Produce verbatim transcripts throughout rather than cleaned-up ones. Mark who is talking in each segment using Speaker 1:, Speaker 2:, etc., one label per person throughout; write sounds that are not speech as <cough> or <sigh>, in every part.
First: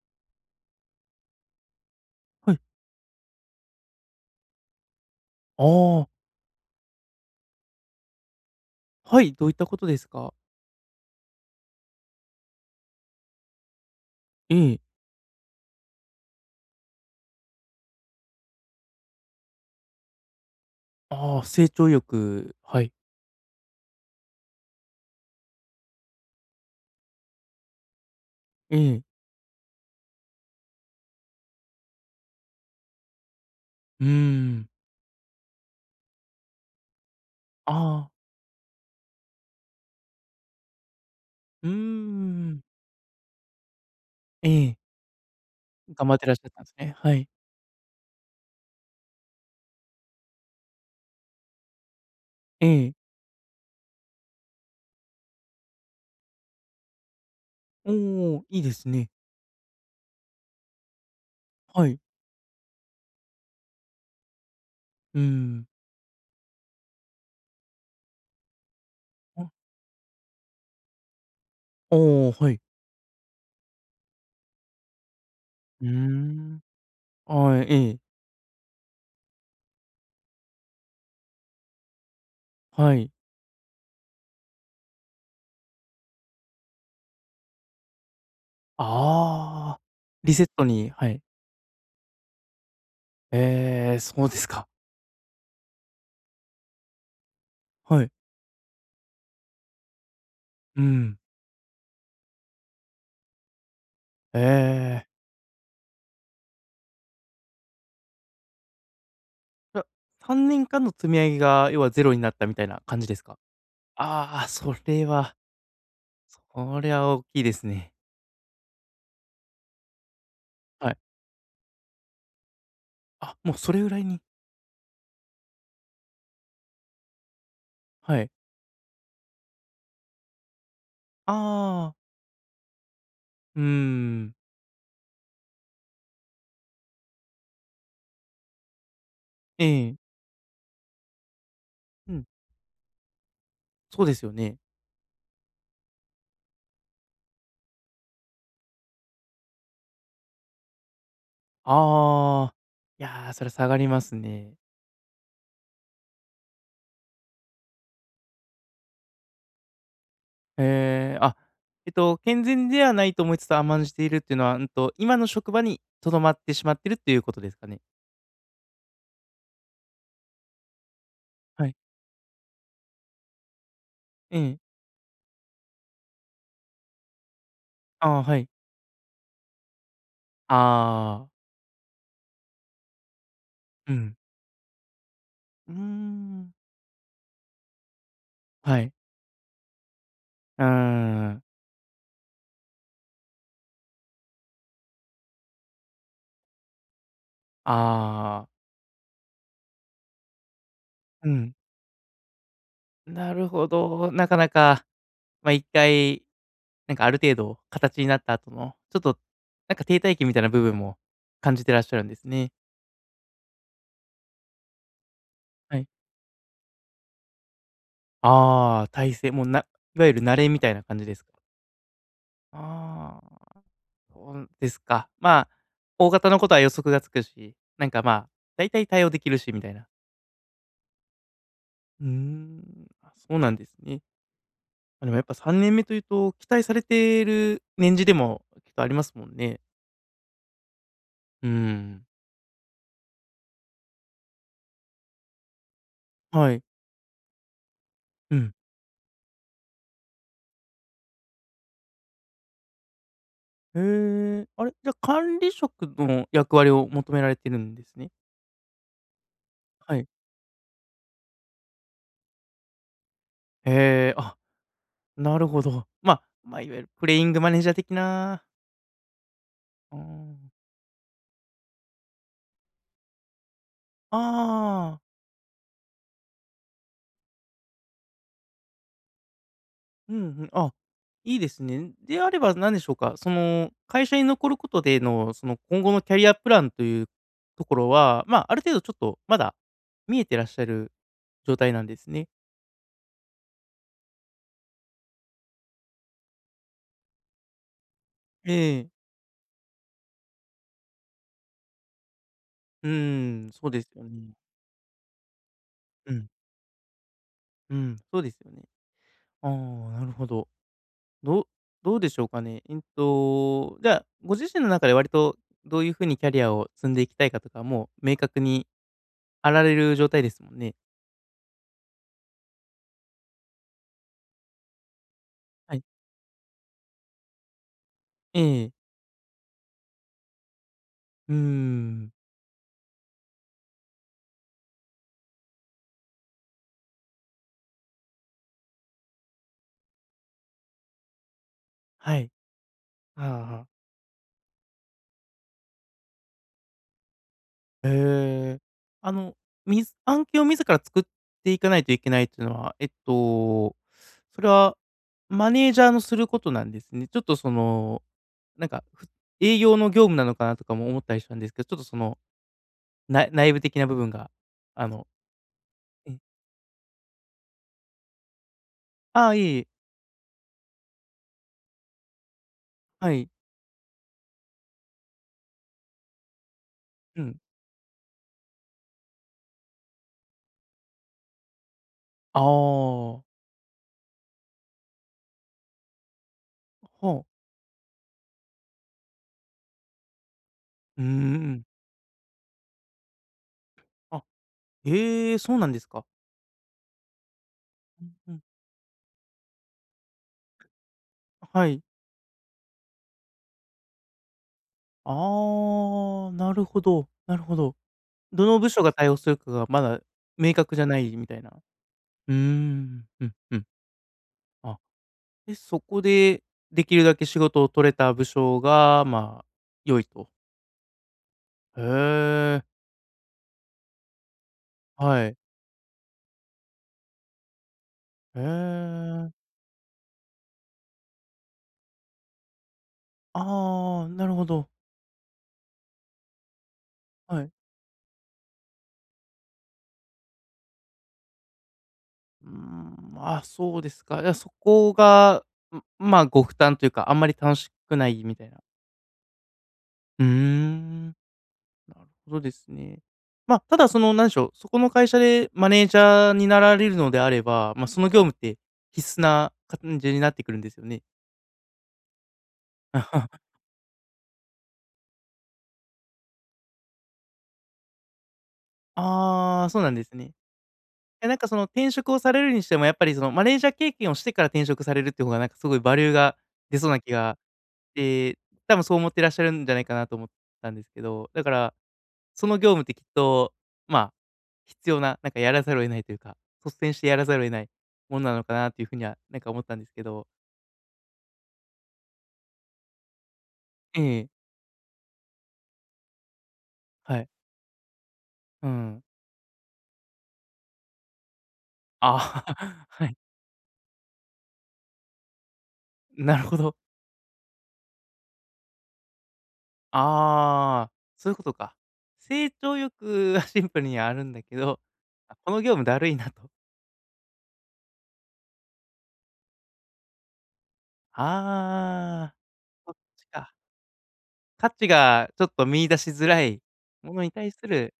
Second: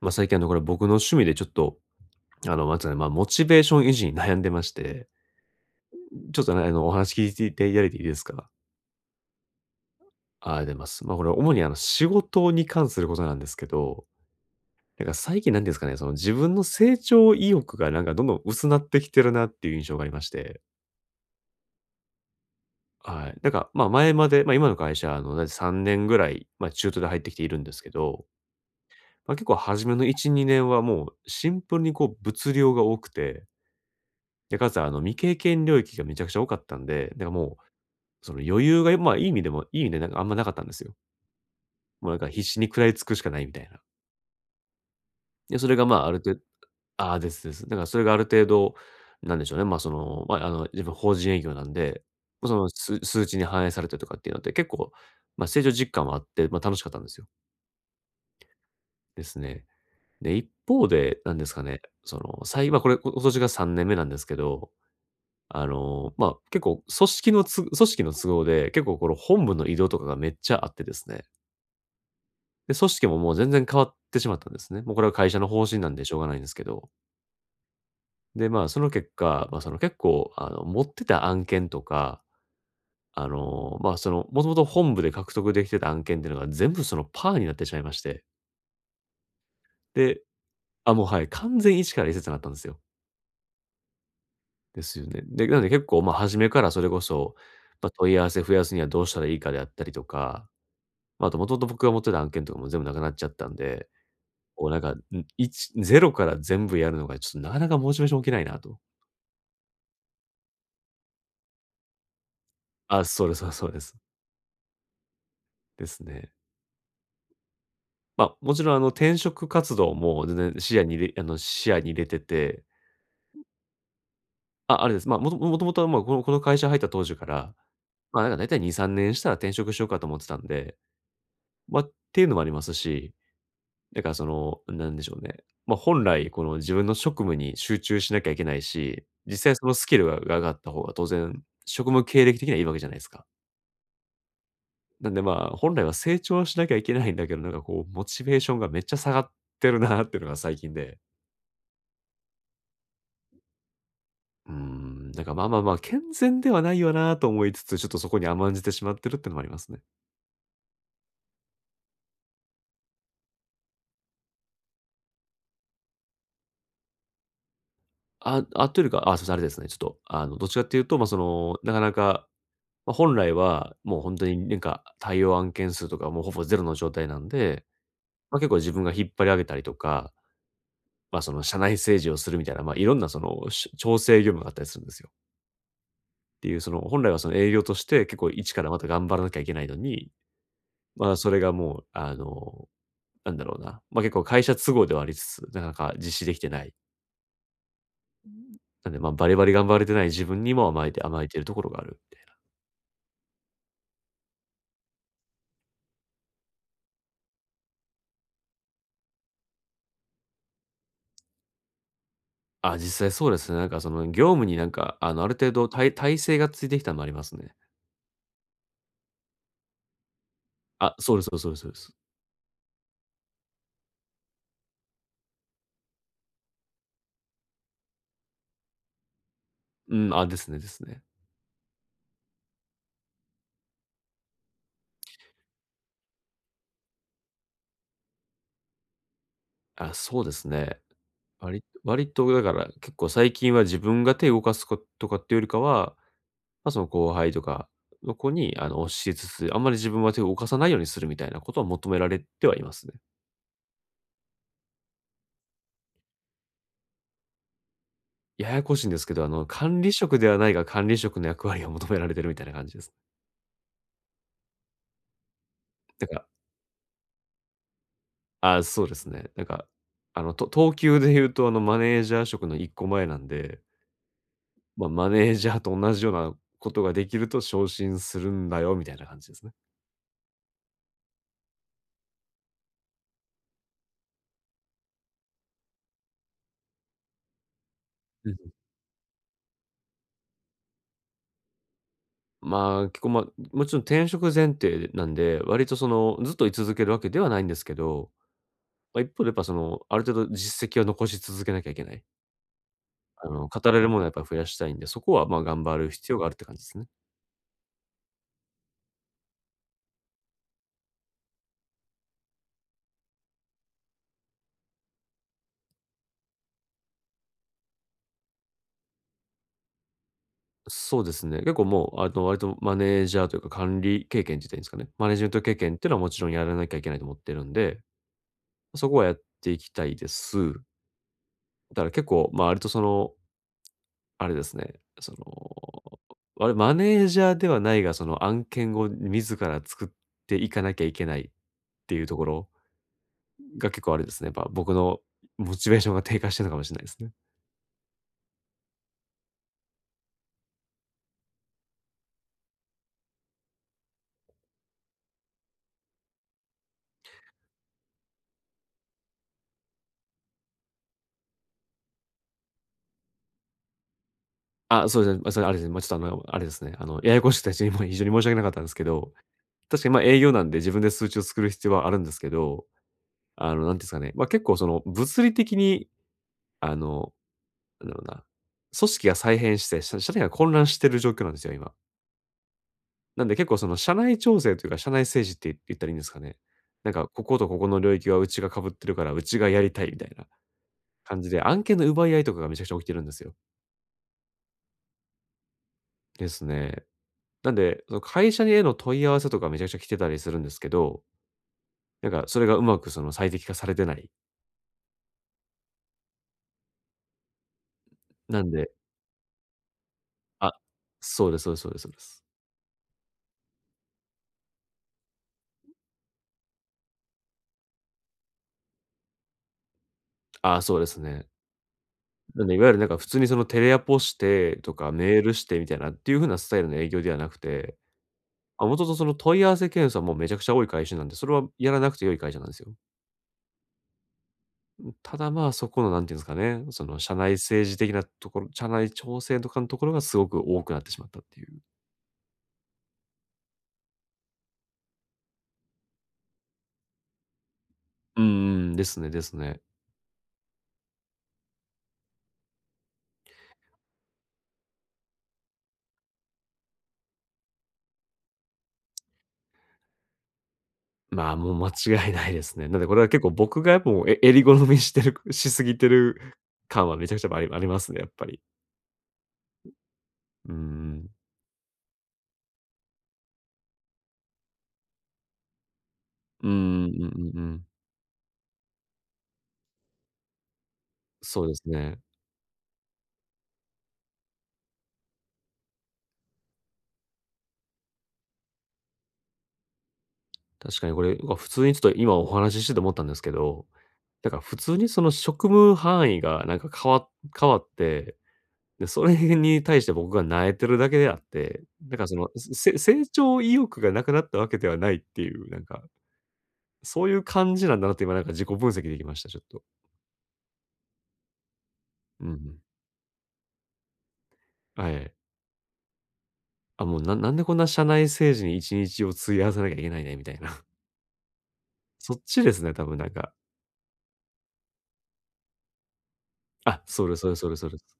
Speaker 1: まあ、最近あの、これ僕の趣味でちょっと、
Speaker 2: は
Speaker 1: あ
Speaker 2: い。
Speaker 1: の、なんつうかね、まあ、モチベーション維持に悩んでまして、
Speaker 2: ああ、
Speaker 1: ちょっとね、あの、お話聞いていただいていいですか？
Speaker 2: はい、どういったことですか？
Speaker 1: あ、あ出ます。まあ、これ主にあの、仕事に関することなんですけど、
Speaker 2: ええ。
Speaker 1: なんか最近なんていうんですかね、その自分の成長意欲がなんかどんどん薄なってきてるなっていう印象がありまして。
Speaker 2: ああ、成長欲。はい。
Speaker 1: はい。なんか、ま、前まで、ま、今の会社、あの、だいたいさんねんぐらい、ま、中途で入ってきているんですけど、
Speaker 2: ええ。
Speaker 1: ま、結構初めのいち、にねんはもうシンプルにこう物量が多くて。
Speaker 2: うー
Speaker 1: で、
Speaker 2: ん。
Speaker 1: かつあの、未経験領域がめちゃくちゃ多かったんで、だからもう、
Speaker 2: ああ、
Speaker 1: その余裕が、まあ、いい意味でも、いい意味でなんかあんまなかったんですよ。
Speaker 2: うー
Speaker 1: もうなんか必死
Speaker 2: ん。
Speaker 1: に食らいつくしかないみたいな。
Speaker 2: ええ、
Speaker 1: で、それがま
Speaker 2: 頑
Speaker 1: あ、あ
Speaker 2: 張っ
Speaker 1: る
Speaker 2: てら
Speaker 1: 程
Speaker 2: っし
Speaker 1: 度、
Speaker 2: ゃったんですね。は
Speaker 1: ああ、
Speaker 2: い。
Speaker 1: ですです。だからそれがある程度、なんでしょうね、まあ、その、まあ、あの、自分法人営業なんで、ま、そ
Speaker 2: え
Speaker 1: の、数
Speaker 2: え。
Speaker 1: 数値に反映されてとかっていうのって結構、まあ、成長実感はあって、まあ、楽しかったんですよ。
Speaker 2: おお、いいですね。
Speaker 1: ですね。で、一方で、なんですかね、
Speaker 2: はい。
Speaker 1: その、最いまこれ、今年がさんねんめなんですけど、
Speaker 2: うーん。
Speaker 1: あの、まあ、結構組織のつ組織の都合で、結構この本
Speaker 2: あ、
Speaker 1: 部の移動とかがめっちゃあってですね。
Speaker 2: おはい。
Speaker 1: で、組織ももう全然変わってしまったんですね。もうこれは会社の方針
Speaker 2: うー
Speaker 1: なんでしょうがないんです
Speaker 2: ん。
Speaker 1: けど。
Speaker 2: はい、ええ、
Speaker 1: で、まあ、その結果、まあ、その結構、あの、持ってた案件とか、
Speaker 2: はい。
Speaker 1: あの、まあ、その、もともと本部で獲得できてた案件っていうのが全部そのパーになってしまいまして。
Speaker 2: ああ、
Speaker 1: で、
Speaker 2: リセットに、
Speaker 1: あ、もう
Speaker 2: はい。
Speaker 1: はい、完全一から一節になったんですよ。
Speaker 2: ええ、そうですか。
Speaker 1: ですよね。で、なので結構、まあ、初めからそれこそ、まあ、
Speaker 2: はい。
Speaker 1: 問い合わせ増やすにはどうしたらいいかであったりとか、
Speaker 2: うん。
Speaker 1: ま、あと、もともと僕が持ってた案件とかも全部なくなっちゃったんで、こうなんか、ん、
Speaker 2: ええ。
Speaker 1: ゼロから全部やるのがちょっとなかなかモチベーション起きないなと。
Speaker 2: じゃ、さんねんかんの積み上げが、要はゼロになったみたいな感
Speaker 1: あ、
Speaker 2: じです
Speaker 1: そうで
Speaker 2: か？
Speaker 1: す、そうそうです。
Speaker 2: ああ、それは、
Speaker 1: ですね。
Speaker 2: それは大きいですね。
Speaker 1: ま、もちろんあの転職活動も全然視野
Speaker 2: は
Speaker 1: に
Speaker 2: い。
Speaker 1: 入れあの、視野に入れてて、
Speaker 2: あ、もうそれぐらいに、
Speaker 1: あ、あれです。ま、もともともとは、ま、このこの会社入った当時から、
Speaker 2: は
Speaker 1: ま、な
Speaker 2: い。
Speaker 1: んか大体に、さんねんしたら転職しようかと思ってたんで、ま、っ
Speaker 2: ああ、
Speaker 1: ていうのもありますし、
Speaker 2: うー
Speaker 1: だからそ
Speaker 2: ん。
Speaker 1: の、なんでしょうね。ま、本来この自分の職務に集中しなきゃいけないし、実際
Speaker 2: え
Speaker 1: そのス
Speaker 2: え。
Speaker 1: キルがが上がった方が当然、職務
Speaker 2: うん、
Speaker 1: 経歴的にはいいわけじゃないですか。
Speaker 2: そうですよね。
Speaker 1: なんでまあ、本来は成長しなきゃいけないんだけど、なんかこうモチベーションがめっちゃ下がってるなっていうのが最近で。
Speaker 2: ああ、いやー、それは下がります
Speaker 1: う
Speaker 2: ね。
Speaker 1: ーん、だからまあまあまあ、健全ではないよなと思いつつ、ちょっとそこに甘んじてしまってるってのもありますね。
Speaker 2: ええ、あ、えっと、健全ではないと思いつつ甘んじているっていうのは、うんと、今の職場にとどまってしまってるっていうことですかね？
Speaker 1: ああ、というか、あ、そいあれですね、ちょっとあの、どっちかっていうと、ま、その、
Speaker 2: は
Speaker 1: な
Speaker 2: い。
Speaker 1: かなか、まあ、本来は、もう本当に
Speaker 2: え
Speaker 1: な
Speaker 2: え。
Speaker 1: んか、対応案件数とかもうほぼゼロの状態なんで、
Speaker 2: ああ、は
Speaker 1: まあ、
Speaker 2: い。
Speaker 1: 結構自分が引っ張り上げたりとか、まあ、
Speaker 2: ああ、
Speaker 1: その社内政治をするみたいな、まあ、いろんなその、し
Speaker 2: う
Speaker 1: 調
Speaker 2: ん。
Speaker 1: 整業務があったりするんですよ。
Speaker 2: うー
Speaker 1: って
Speaker 2: ん。
Speaker 1: いうその、本来はその営業として結構一から
Speaker 2: は
Speaker 1: また
Speaker 2: い。
Speaker 1: 頑張らなきゃいけないのに、
Speaker 2: うー
Speaker 1: まあ、それ
Speaker 2: ん。
Speaker 1: がもう、あの、なんだろうな、まあ、結構会社都合ではありつつ、なかなか実施できてない。
Speaker 2: ああ、
Speaker 1: なんで、まあ、バリバリ頑張れてない自分にも甘えて甘
Speaker 2: う
Speaker 1: えてる
Speaker 2: ん。
Speaker 1: ところがあるみたいな。
Speaker 2: なるほど、なかなか、ま、一回、なんかある程度形になった後の、ちょっとなんか停滞期みたいな部分も感じてらっしゃるんですね。
Speaker 1: あ、実際そうですね。なんかその業務になんか、あの、ある程度
Speaker 2: は
Speaker 1: た
Speaker 2: い。
Speaker 1: 体制がついてきたのもありますね。
Speaker 2: ああ、体勢、もうな、いわゆる慣れみたいな
Speaker 1: あ、
Speaker 2: 感じで
Speaker 1: そうで
Speaker 2: す
Speaker 1: す
Speaker 2: か？
Speaker 1: そうですそうですそうです。
Speaker 2: ああ、そうですか。まあ、大方のことは予測がつくし、なんかまあ、大体対応できるしみたいな。
Speaker 1: うん、あ、ですねですね。
Speaker 2: うーん、あ、そうなんですね。まあでもやっぱさんねんめというと、期待されている年次でもきっとありますもんね。
Speaker 1: あ、そうですね。
Speaker 2: うー
Speaker 1: 割
Speaker 2: ん。
Speaker 1: 割とだから結構最近は自分が手を動かすことかっていうよりかは、
Speaker 2: はい。
Speaker 1: まあ、その後輩とかの子
Speaker 2: うん
Speaker 1: に、あの、教えつつ、あんまり自分は手を動かさないようにするみたいなことは求められてはいますね。
Speaker 2: へえ、あれ、じゃ、管理職の役割を求められてるんですね。
Speaker 1: ややこしいんですけど、あの、管理
Speaker 2: はい。
Speaker 1: 職ではないが管理職の役割を求められてるみたいな感じです。
Speaker 2: へえ、あ、なるほど。
Speaker 1: なん
Speaker 2: まあ、
Speaker 1: か
Speaker 2: まあ、いわゆるプレイングマネージャー的な、
Speaker 1: あ、そうですね。なんか、
Speaker 2: あ
Speaker 1: あ
Speaker 2: ー
Speaker 1: の、と等級で言うと、あの、マネージャー職の一個前なんで、まあ、
Speaker 2: ああ、
Speaker 1: マネージャーと同じようなことができると昇進するんだよみたいな感じですね。
Speaker 2: うんうん、あ、いいですね。であれば何でしょうか、その、会社に残ることでの、その、今後のキャリアプランというところは、
Speaker 1: うんう
Speaker 2: ま
Speaker 1: ん。
Speaker 2: あ、ある程度ちょっとまだ見えてらっしゃる状態なんですね。
Speaker 1: まあ、結構、まあ、もちろん転職前提なんで、割とその、ずっと居続けるわけではないんですけど、
Speaker 2: ええ、
Speaker 1: まあ、一方でやっぱその、ある程度実績を残し続けなきゃいけない。
Speaker 2: う
Speaker 1: あの、
Speaker 2: ん、そう
Speaker 1: 語れ
Speaker 2: です
Speaker 1: るもの
Speaker 2: よ
Speaker 1: はやっぱ
Speaker 2: ね。
Speaker 1: 増やしたいんで、そこは、ま、頑張る
Speaker 2: う
Speaker 1: 必要が
Speaker 2: ん、
Speaker 1: あるって感じですね。
Speaker 2: うん、そうですよね。ああ、なるほど。どうどうでしょうかね。えっと、じゃあ、ご自身の中で割とどういう風にキャリアを積んでいきたいかとか、もう明確にあられる状態ですもんね。
Speaker 1: そうですね。結構もう、あの、割とマネージャーというか管理経験って言ったらいいんですかね。マネジメント経
Speaker 2: は
Speaker 1: 験っ
Speaker 2: い。
Speaker 1: ていうのはもちろんやらなきゃいけないと思ってるんで、
Speaker 2: ええ。
Speaker 1: そこはやっていきたいです。
Speaker 2: うー
Speaker 1: だから結
Speaker 2: ん。
Speaker 1: 構、ま、割とそのあれですね、その、あれ、マネージャーではないが、その案件を自ら作っていかなきゃいけないっていうと
Speaker 2: は
Speaker 1: こ
Speaker 2: い。
Speaker 1: ろ
Speaker 2: ああはあ。
Speaker 1: が結構あれですね、やっぱ僕のモチベーションが低下してるのかもしれないですね。
Speaker 2: へえ。あの、みず案件を自ら作っていかないといけないっていうのは、えっと、それはマネージャーのすることなんですね。ちょっとその、なんか、ふ営業の業務なのかなとかも思ったりしたんですけど、ちょっとその、な内部的な部分が、あ
Speaker 1: あ、そう
Speaker 2: の
Speaker 1: ですね、ま、それあれですね、まあ、ちょっとあの、あれですね、あの、ややこしくて非常にもう非常に申し訳なかったんですけど、
Speaker 2: ああ、いえいえ。
Speaker 1: 確かに、ま、営業なんで自分で数値を作る必要はあるんですけど、
Speaker 2: はい。
Speaker 1: あの、なんていうんですかね、ま、結構その物理的に、あの、
Speaker 2: うん。
Speaker 1: なんだろうな、組織が再編して、社社内が混乱してる状況なんですよ、今。
Speaker 2: ああ、は
Speaker 1: なんで結構その社内調整というか、社内政治って言ったらいいんですかね。なんか
Speaker 2: あ。
Speaker 1: こことここの領域はうちが被ってるから、うちがやりたいみたいな
Speaker 2: うん
Speaker 1: 感じ
Speaker 2: う
Speaker 1: で、案
Speaker 2: ん。
Speaker 1: 件の奪い合いとかがめちゃくちゃ起きてるんですよ。
Speaker 2: あ、ええ、そうなんですか。
Speaker 1: ですね。なんで、その
Speaker 2: うん
Speaker 1: 会
Speaker 2: うん。
Speaker 1: 社にへの問い合わせとかめちゃくちゃ来てたりするんですけど、
Speaker 2: はい。
Speaker 1: なんかそれがうまくその最適化されてない。
Speaker 2: ああ、なるほど、なるほど。
Speaker 1: な
Speaker 2: ど
Speaker 1: ん
Speaker 2: の部
Speaker 1: で、
Speaker 2: 署が対応するかがまだ明
Speaker 1: あ、
Speaker 2: 確じゃないみ
Speaker 1: そう
Speaker 2: た
Speaker 1: で
Speaker 2: い
Speaker 1: す
Speaker 2: な。
Speaker 1: そうですそうですそうです。
Speaker 2: うーん、うんうん。あ、で、そこでできるだけ仕事を取れた部署が、まあ、良いと。
Speaker 1: ああ、そうですね。
Speaker 2: へ
Speaker 1: なんで、い
Speaker 2: え、
Speaker 1: わゆるなんか普通にそのテレアポしてとかメー
Speaker 2: は
Speaker 1: ル
Speaker 2: い。
Speaker 1: してみたいなっていう風なスタイルの営業ではなくて、
Speaker 2: へ
Speaker 1: あ、もともとその
Speaker 2: え。
Speaker 1: 問い合わせ件数はもうめちゃくちゃ多い会社なんで、それはやらなくて良い会社なんですよ。
Speaker 2: ああ、なるほど。
Speaker 1: ただまあ、そこの何て言うんですかね、その社内
Speaker 2: はい。
Speaker 1: 政治的なところ、社内調整とかのところがすごく多くなってしまったっていう。
Speaker 2: うーん、あ、そうですか。いや、そこが、ん、まあ、ご負担というか、あんまり楽しくな
Speaker 1: う
Speaker 2: い
Speaker 1: ん
Speaker 2: みたいな。
Speaker 1: うん、ですねですね。
Speaker 2: うーん、なるほどですね。まあ、ただその、なんでしょう、そこの会社でマネージャーになられるのであれば、まあ、その業務って必須な感じになってくるんですよね。
Speaker 1: まあ、もう間違いないですね。なんでこれは結構
Speaker 2: <laughs>
Speaker 1: 僕がやっぱもうえ襟好みしてるしすぎてる感はめちゃくちゃありありますね、やっぱり。
Speaker 2: ああ、そうなんですね。
Speaker 1: うんうん。
Speaker 2: え、なんかその転職をされるにしても、やっぱりそのマネージャー経験をしてから転職されるっていう方がなんかすごいバリューが
Speaker 1: う
Speaker 2: 出
Speaker 1: ん
Speaker 2: そ
Speaker 1: うんう
Speaker 2: う
Speaker 1: ん
Speaker 2: な
Speaker 1: う
Speaker 2: 気
Speaker 1: ん
Speaker 2: が
Speaker 1: うん、
Speaker 2: して、多分そう思ってらっしゃるんじゃないかなと思ったんですけど、だ
Speaker 1: そう
Speaker 2: か
Speaker 1: です
Speaker 2: ら
Speaker 1: ね。
Speaker 2: その業務ってきっと、まあ、必要な、なんかやらざるを得ないというか、率先してやらざるを得ないものなのかなっていうふうには、なんか思ったんですけど。
Speaker 1: 確かにこれ、普通にちょっと今お話ししてて思ったんですけど、
Speaker 2: ええ、
Speaker 1: だから普通にその職務範囲がなんか変わ
Speaker 2: はい。
Speaker 1: 変わって、
Speaker 2: う
Speaker 1: で、
Speaker 2: ん。
Speaker 1: それに対して僕が萎えてるだけであって、だからその、
Speaker 2: あ
Speaker 1: せ
Speaker 2: あ、<laughs>
Speaker 1: 成
Speaker 2: はい。
Speaker 1: 長意欲がなくなったわけではないっていう、なんか、
Speaker 2: なるほど。
Speaker 1: そういう感じなんだなって今なんか自己分析できました、ちょっと。
Speaker 2: ああ、そういうことか。
Speaker 1: うんう
Speaker 2: 成
Speaker 1: ん。
Speaker 2: 長欲はシンプルにはあるんだけど、
Speaker 1: はい。
Speaker 2: あ、この業務だるいなと。
Speaker 1: あ、もうななんでこんな社内政治にいちにちを費やさなきゃいけないねみたいな。<laughs> そっ
Speaker 2: ああ、
Speaker 1: ちですね、多
Speaker 2: そっ
Speaker 1: 分なん
Speaker 2: ち
Speaker 1: か。
Speaker 2: か。価値がちょっと見出しづらい
Speaker 1: あ、そ
Speaker 2: も
Speaker 1: れ
Speaker 2: の
Speaker 1: そ
Speaker 2: に
Speaker 1: れそ
Speaker 2: 対
Speaker 1: れ
Speaker 2: す
Speaker 1: それ。
Speaker 2: る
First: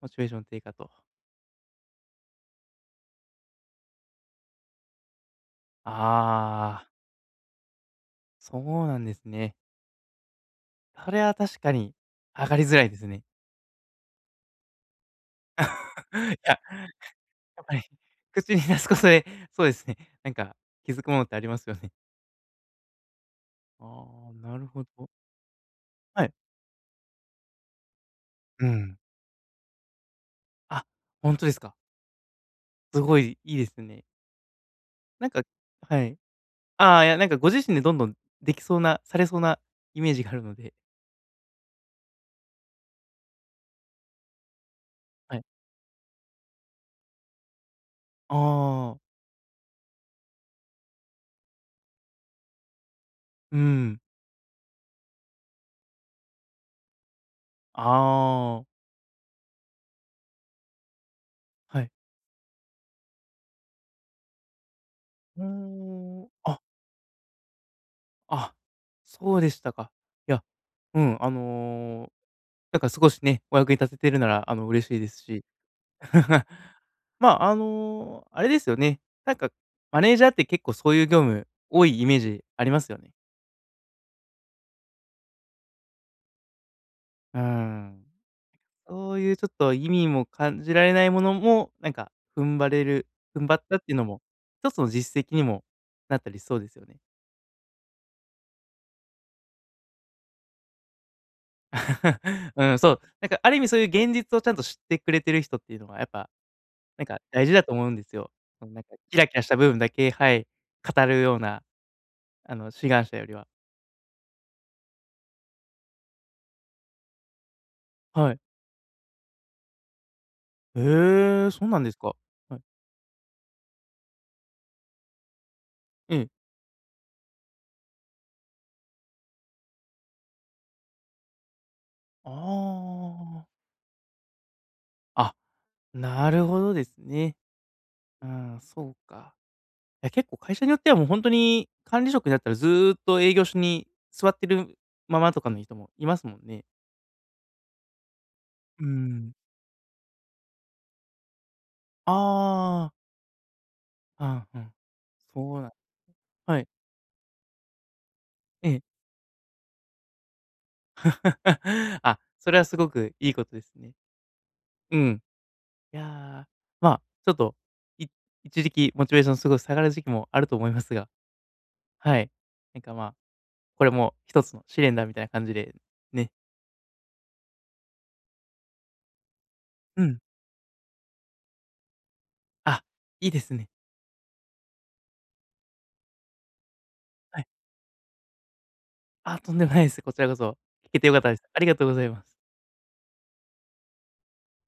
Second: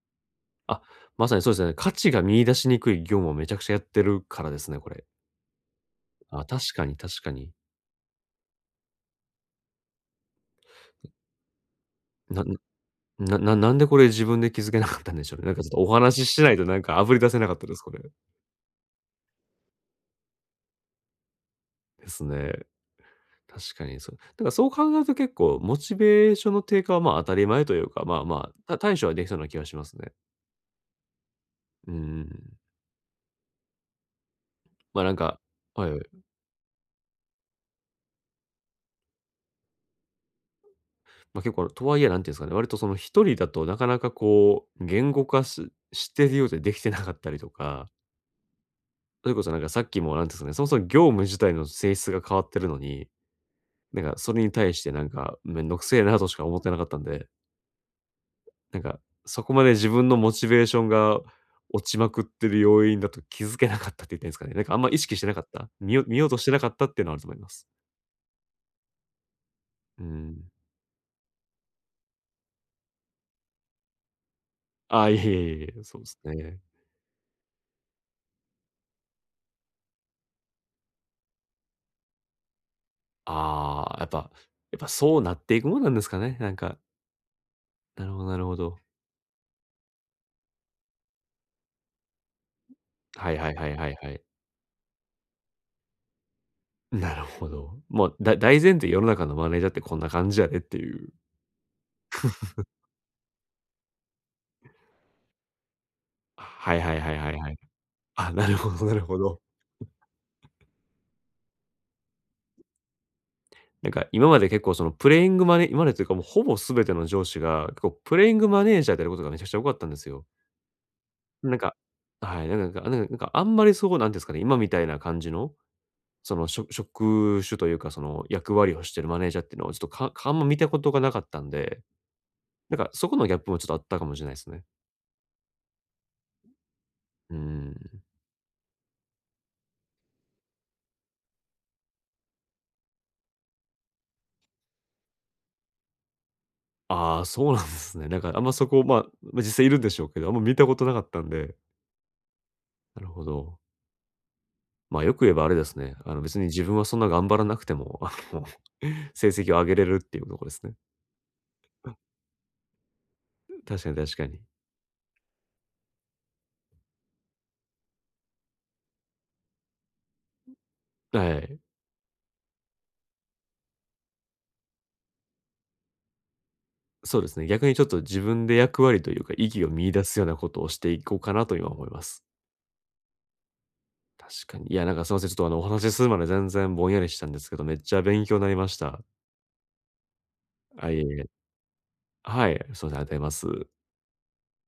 Speaker 2: モチベーション低下
Speaker 1: あ、
Speaker 2: と。
Speaker 1: まさにそうですね。価値が見出しにくい業務をめちゃくちゃやってるからですね、これ。あ、確
Speaker 2: あ
Speaker 1: か
Speaker 2: あ、
Speaker 1: に確かに。
Speaker 2: そうなんですね。それは確かに
Speaker 1: な
Speaker 2: 上がりづらいですね。
Speaker 1: なななんでこれ自分で気づけなかったんでしょうね。なんかちょっとお話し
Speaker 2: <laughs> い
Speaker 1: しない
Speaker 2: や、や
Speaker 1: となんかあぶり出せなかっ
Speaker 2: っ
Speaker 1: た
Speaker 2: ぱ
Speaker 1: で
Speaker 2: り
Speaker 1: す、これ。
Speaker 2: 口に出すことで、そうですね、なんか気づくものってありますよね。
Speaker 1: ですね。確
Speaker 2: <laughs>
Speaker 1: かにそう。
Speaker 2: ああ、
Speaker 1: なんか
Speaker 2: な
Speaker 1: そ
Speaker 2: る
Speaker 1: う
Speaker 2: ほ
Speaker 1: 考える
Speaker 2: ど。
Speaker 1: と結構モチ
Speaker 2: は
Speaker 1: ベ
Speaker 2: い。
Speaker 1: ーションの低下はまあ当たり前というか、まあま
Speaker 2: う
Speaker 1: あ、た
Speaker 2: ん。
Speaker 1: 対処はできそうな気がしますね。
Speaker 2: あ、本当ですか。
Speaker 1: うんうん。
Speaker 2: すごいいいですね。
Speaker 1: まあなん
Speaker 2: なん
Speaker 1: か、
Speaker 2: か
Speaker 1: はいはい。
Speaker 2: はい。ああ、いや、なんかご自身でどんどんできそうな、されそうなイメージがあるので、
Speaker 1: まあ結構とはいえ、なんていうんですかね、割とその一人だとなかなかこう、言語
Speaker 2: はい。
Speaker 1: 化ししてるようでできてなかったりとか、
Speaker 2: ああ、
Speaker 1: それこそなんかさっきもなんていうんですかね、そもそも業務自体の性質が変わってるのに、
Speaker 2: うん。
Speaker 1: なんかそれに対してなんかめんどくせえなとしか思ってなかったんで、
Speaker 2: ああ、
Speaker 1: なんか、そこまで自分のモチベーションが
Speaker 2: は
Speaker 1: 落
Speaker 2: い。
Speaker 1: ちまくってる要因だと気づけなかったって言ってんですかね。なんかあんま意識してなか
Speaker 2: う
Speaker 1: った、見よ見
Speaker 2: ー
Speaker 1: よ
Speaker 2: ん。
Speaker 1: うとして
Speaker 2: あ、
Speaker 1: なかったっていうのはあると思います。
Speaker 2: あ、そうでしたか。
Speaker 1: う
Speaker 2: いや、
Speaker 1: ん。
Speaker 2: うん、あのーだから少しね、お役に立ててるなら、あの、嬉しい
Speaker 1: ああ、
Speaker 2: で
Speaker 1: いえ
Speaker 2: す
Speaker 1: い
Speaker 2: し。
Speaker 1: えいえ、そうです
Speaker 2: <laughs>
Speaker 1: ね。
Speaker 2: まあ、あの、あれですよね、なんか、マネージャーって結構そういう業務多いイメージありますよね。
Speaker 1: ああ、やっぱやっぱそうなっていくもんなんですかね、なんか。
Speaker 2: うん。
Speaker 1: なるほどなるほど。
Speaker 2: そういうちょっと意味も感じられないものも、なんか踏ん張れる
Speaker 1: はい
Speaker 2: 踏ん
Speaker 1: はい
Speaker 2: 張っ
Speaker 1: はい
Speaker 2: たっ
Speaker 1: は
Speaker 2: て
Speaker 1: い
Speaker 2: いうの
Speaker 1: はい。
Speaker 2: も、一つの実績にもなったりしそうですよね。
Speaker 1: なるほど。もう、だ大前提世の中のマネージャーってこんな感じやでっていう。
Speaker 2: <laughs> うん、そう、なんかある意味そういう現実をちゃんと知ってくれてる人っていうのはやっぱ、
Speaker 1: はいはい
Speaker 2: なん
Speaker 1: は
Speaker 2: か
Speaker 1: いはい
Speaker 2: 大
Speaker 1: は
Speaker 2: 事
Speaker 1: い。
Speaker 2: だと思うんですよ。
Speaker 1: あ、なる
Speaker 2: そ
Speaker 1: ほ
Speaker 2: のなん
Speaker 1: どな
Speaker 2: か
Speaker 1: る
Speaker 2: キ
Speaker 1: ほ
Speaker 2: ラキラ
Speaker 1: ど。
Speaker 2: した部分だけ、はい、語るようなあの、志願者よりは。
Speaker 1: なんか今まで結構そのプレイングマネ今までというかもうほぼ全ての上司が、結構プレ
Speaker 2: は
Speaker 1: イン
Speaker 2: い。
Speaker 1: グマネージャーであることがめちゃくちゃ多かったんですよ。
Speaker 2: へえ、
Speaker 1: なん
Speaker 2: そう
Speaker 1: か
Speaker 2: なんですか。
Speaker 1: はい、
Speaker 2: は
Speaker 1: な
Speaker 2: い。
Speaker 1: んかなんかなんかあんまりそうなんていうんですかね、今みたいな感じの、
Speaker 2: ええ。
Speaker 1: その職職種というか、その役割をしてるマネージャーっていうのをちょっとかかあんま見たことがなかったんで、
Speaker 2: あ
Speaker 1: なんかそこのギャッ
Speaker 2: あ。
Speaker 1: プもちょっとあったかもしれないですね。
Speaker 2: あ、なるほどです
Speaker 1: う
Speaker 2: ね。
Speaker 1: ん。
Speaker 2: うん、そうか。いや、結構会社によってはもうほんとに管理職になったらずっと営業所に座ってるままとかの人もいますもんね。
Speaker 1: ああ、そうなんですね。なんかあんまそ
Speaker 2: う
Speaker 1: こ、
Speaker 2: ー
Speaker 1: まあ、
Speaker 2: ん。
Speaker 1: ま、実際いるんでしょうけど、あんま見たことなかったんで、
Speaker 2: ああ、
Speaker 1: なるほど。
Speaker 2: ああ、うん。
Speaker 1: まあ、よく言えばあれ
Speaker 2: そう
Speaker 1: で
Speaker 2: なん
Speaker 1: すね。あの、別に
Speaker 2: は
Speaker 1: 自
Speaker 2: い。
Speaker 1: 分はそんな頑張らなくても、あの
Speaker 2: ええ。
Speaker 1: <laughs>、成績を上げれるっていうところですね。
Speaker 2: <laughs> あ、それはすごくいいことです
Speaker 1: 確か
Speaker 2: ね。
Speaker 1: に確かに。
Speaker 2: うん。いや、まあ、ちょっと、い一時期モチベーションすごい下がる時期もあると思いますが
Speaker 1: はい。
Speaker 2: はい。なんか、まあ、これも一つの試練だみたいな感じで、ね。
Speaker 1: そうですね。逆にちょっと自分で役割というか、意義を見
Speaker 2: う
Speaker 1: 出す
Speaker 2: ん。
Speaker 1: ようなことをしていこうかなと今思います。
Speaker 2: あ、いいですね。
Speaker 1: 確かに。いや、なんかすいません。ちょっとあの、お話しするまで全然ぼんやりしたんで
Speaker 2: はい。
Speaker 1: すけど、めっちゃ勉強になりました。
Speaker 2: あ、とんでもないです。こちらこそ。聞
Speaker 1: あ、い
Speaker 2: け
Speaker 1: え
Speaker 2: て良か
Speaker 1: い
Speaker 2: っ
Speaker 1: え。
Speaker 2: たです。ありがとうございます。
Speaker 1: はい、そうですね、ありがとうございます。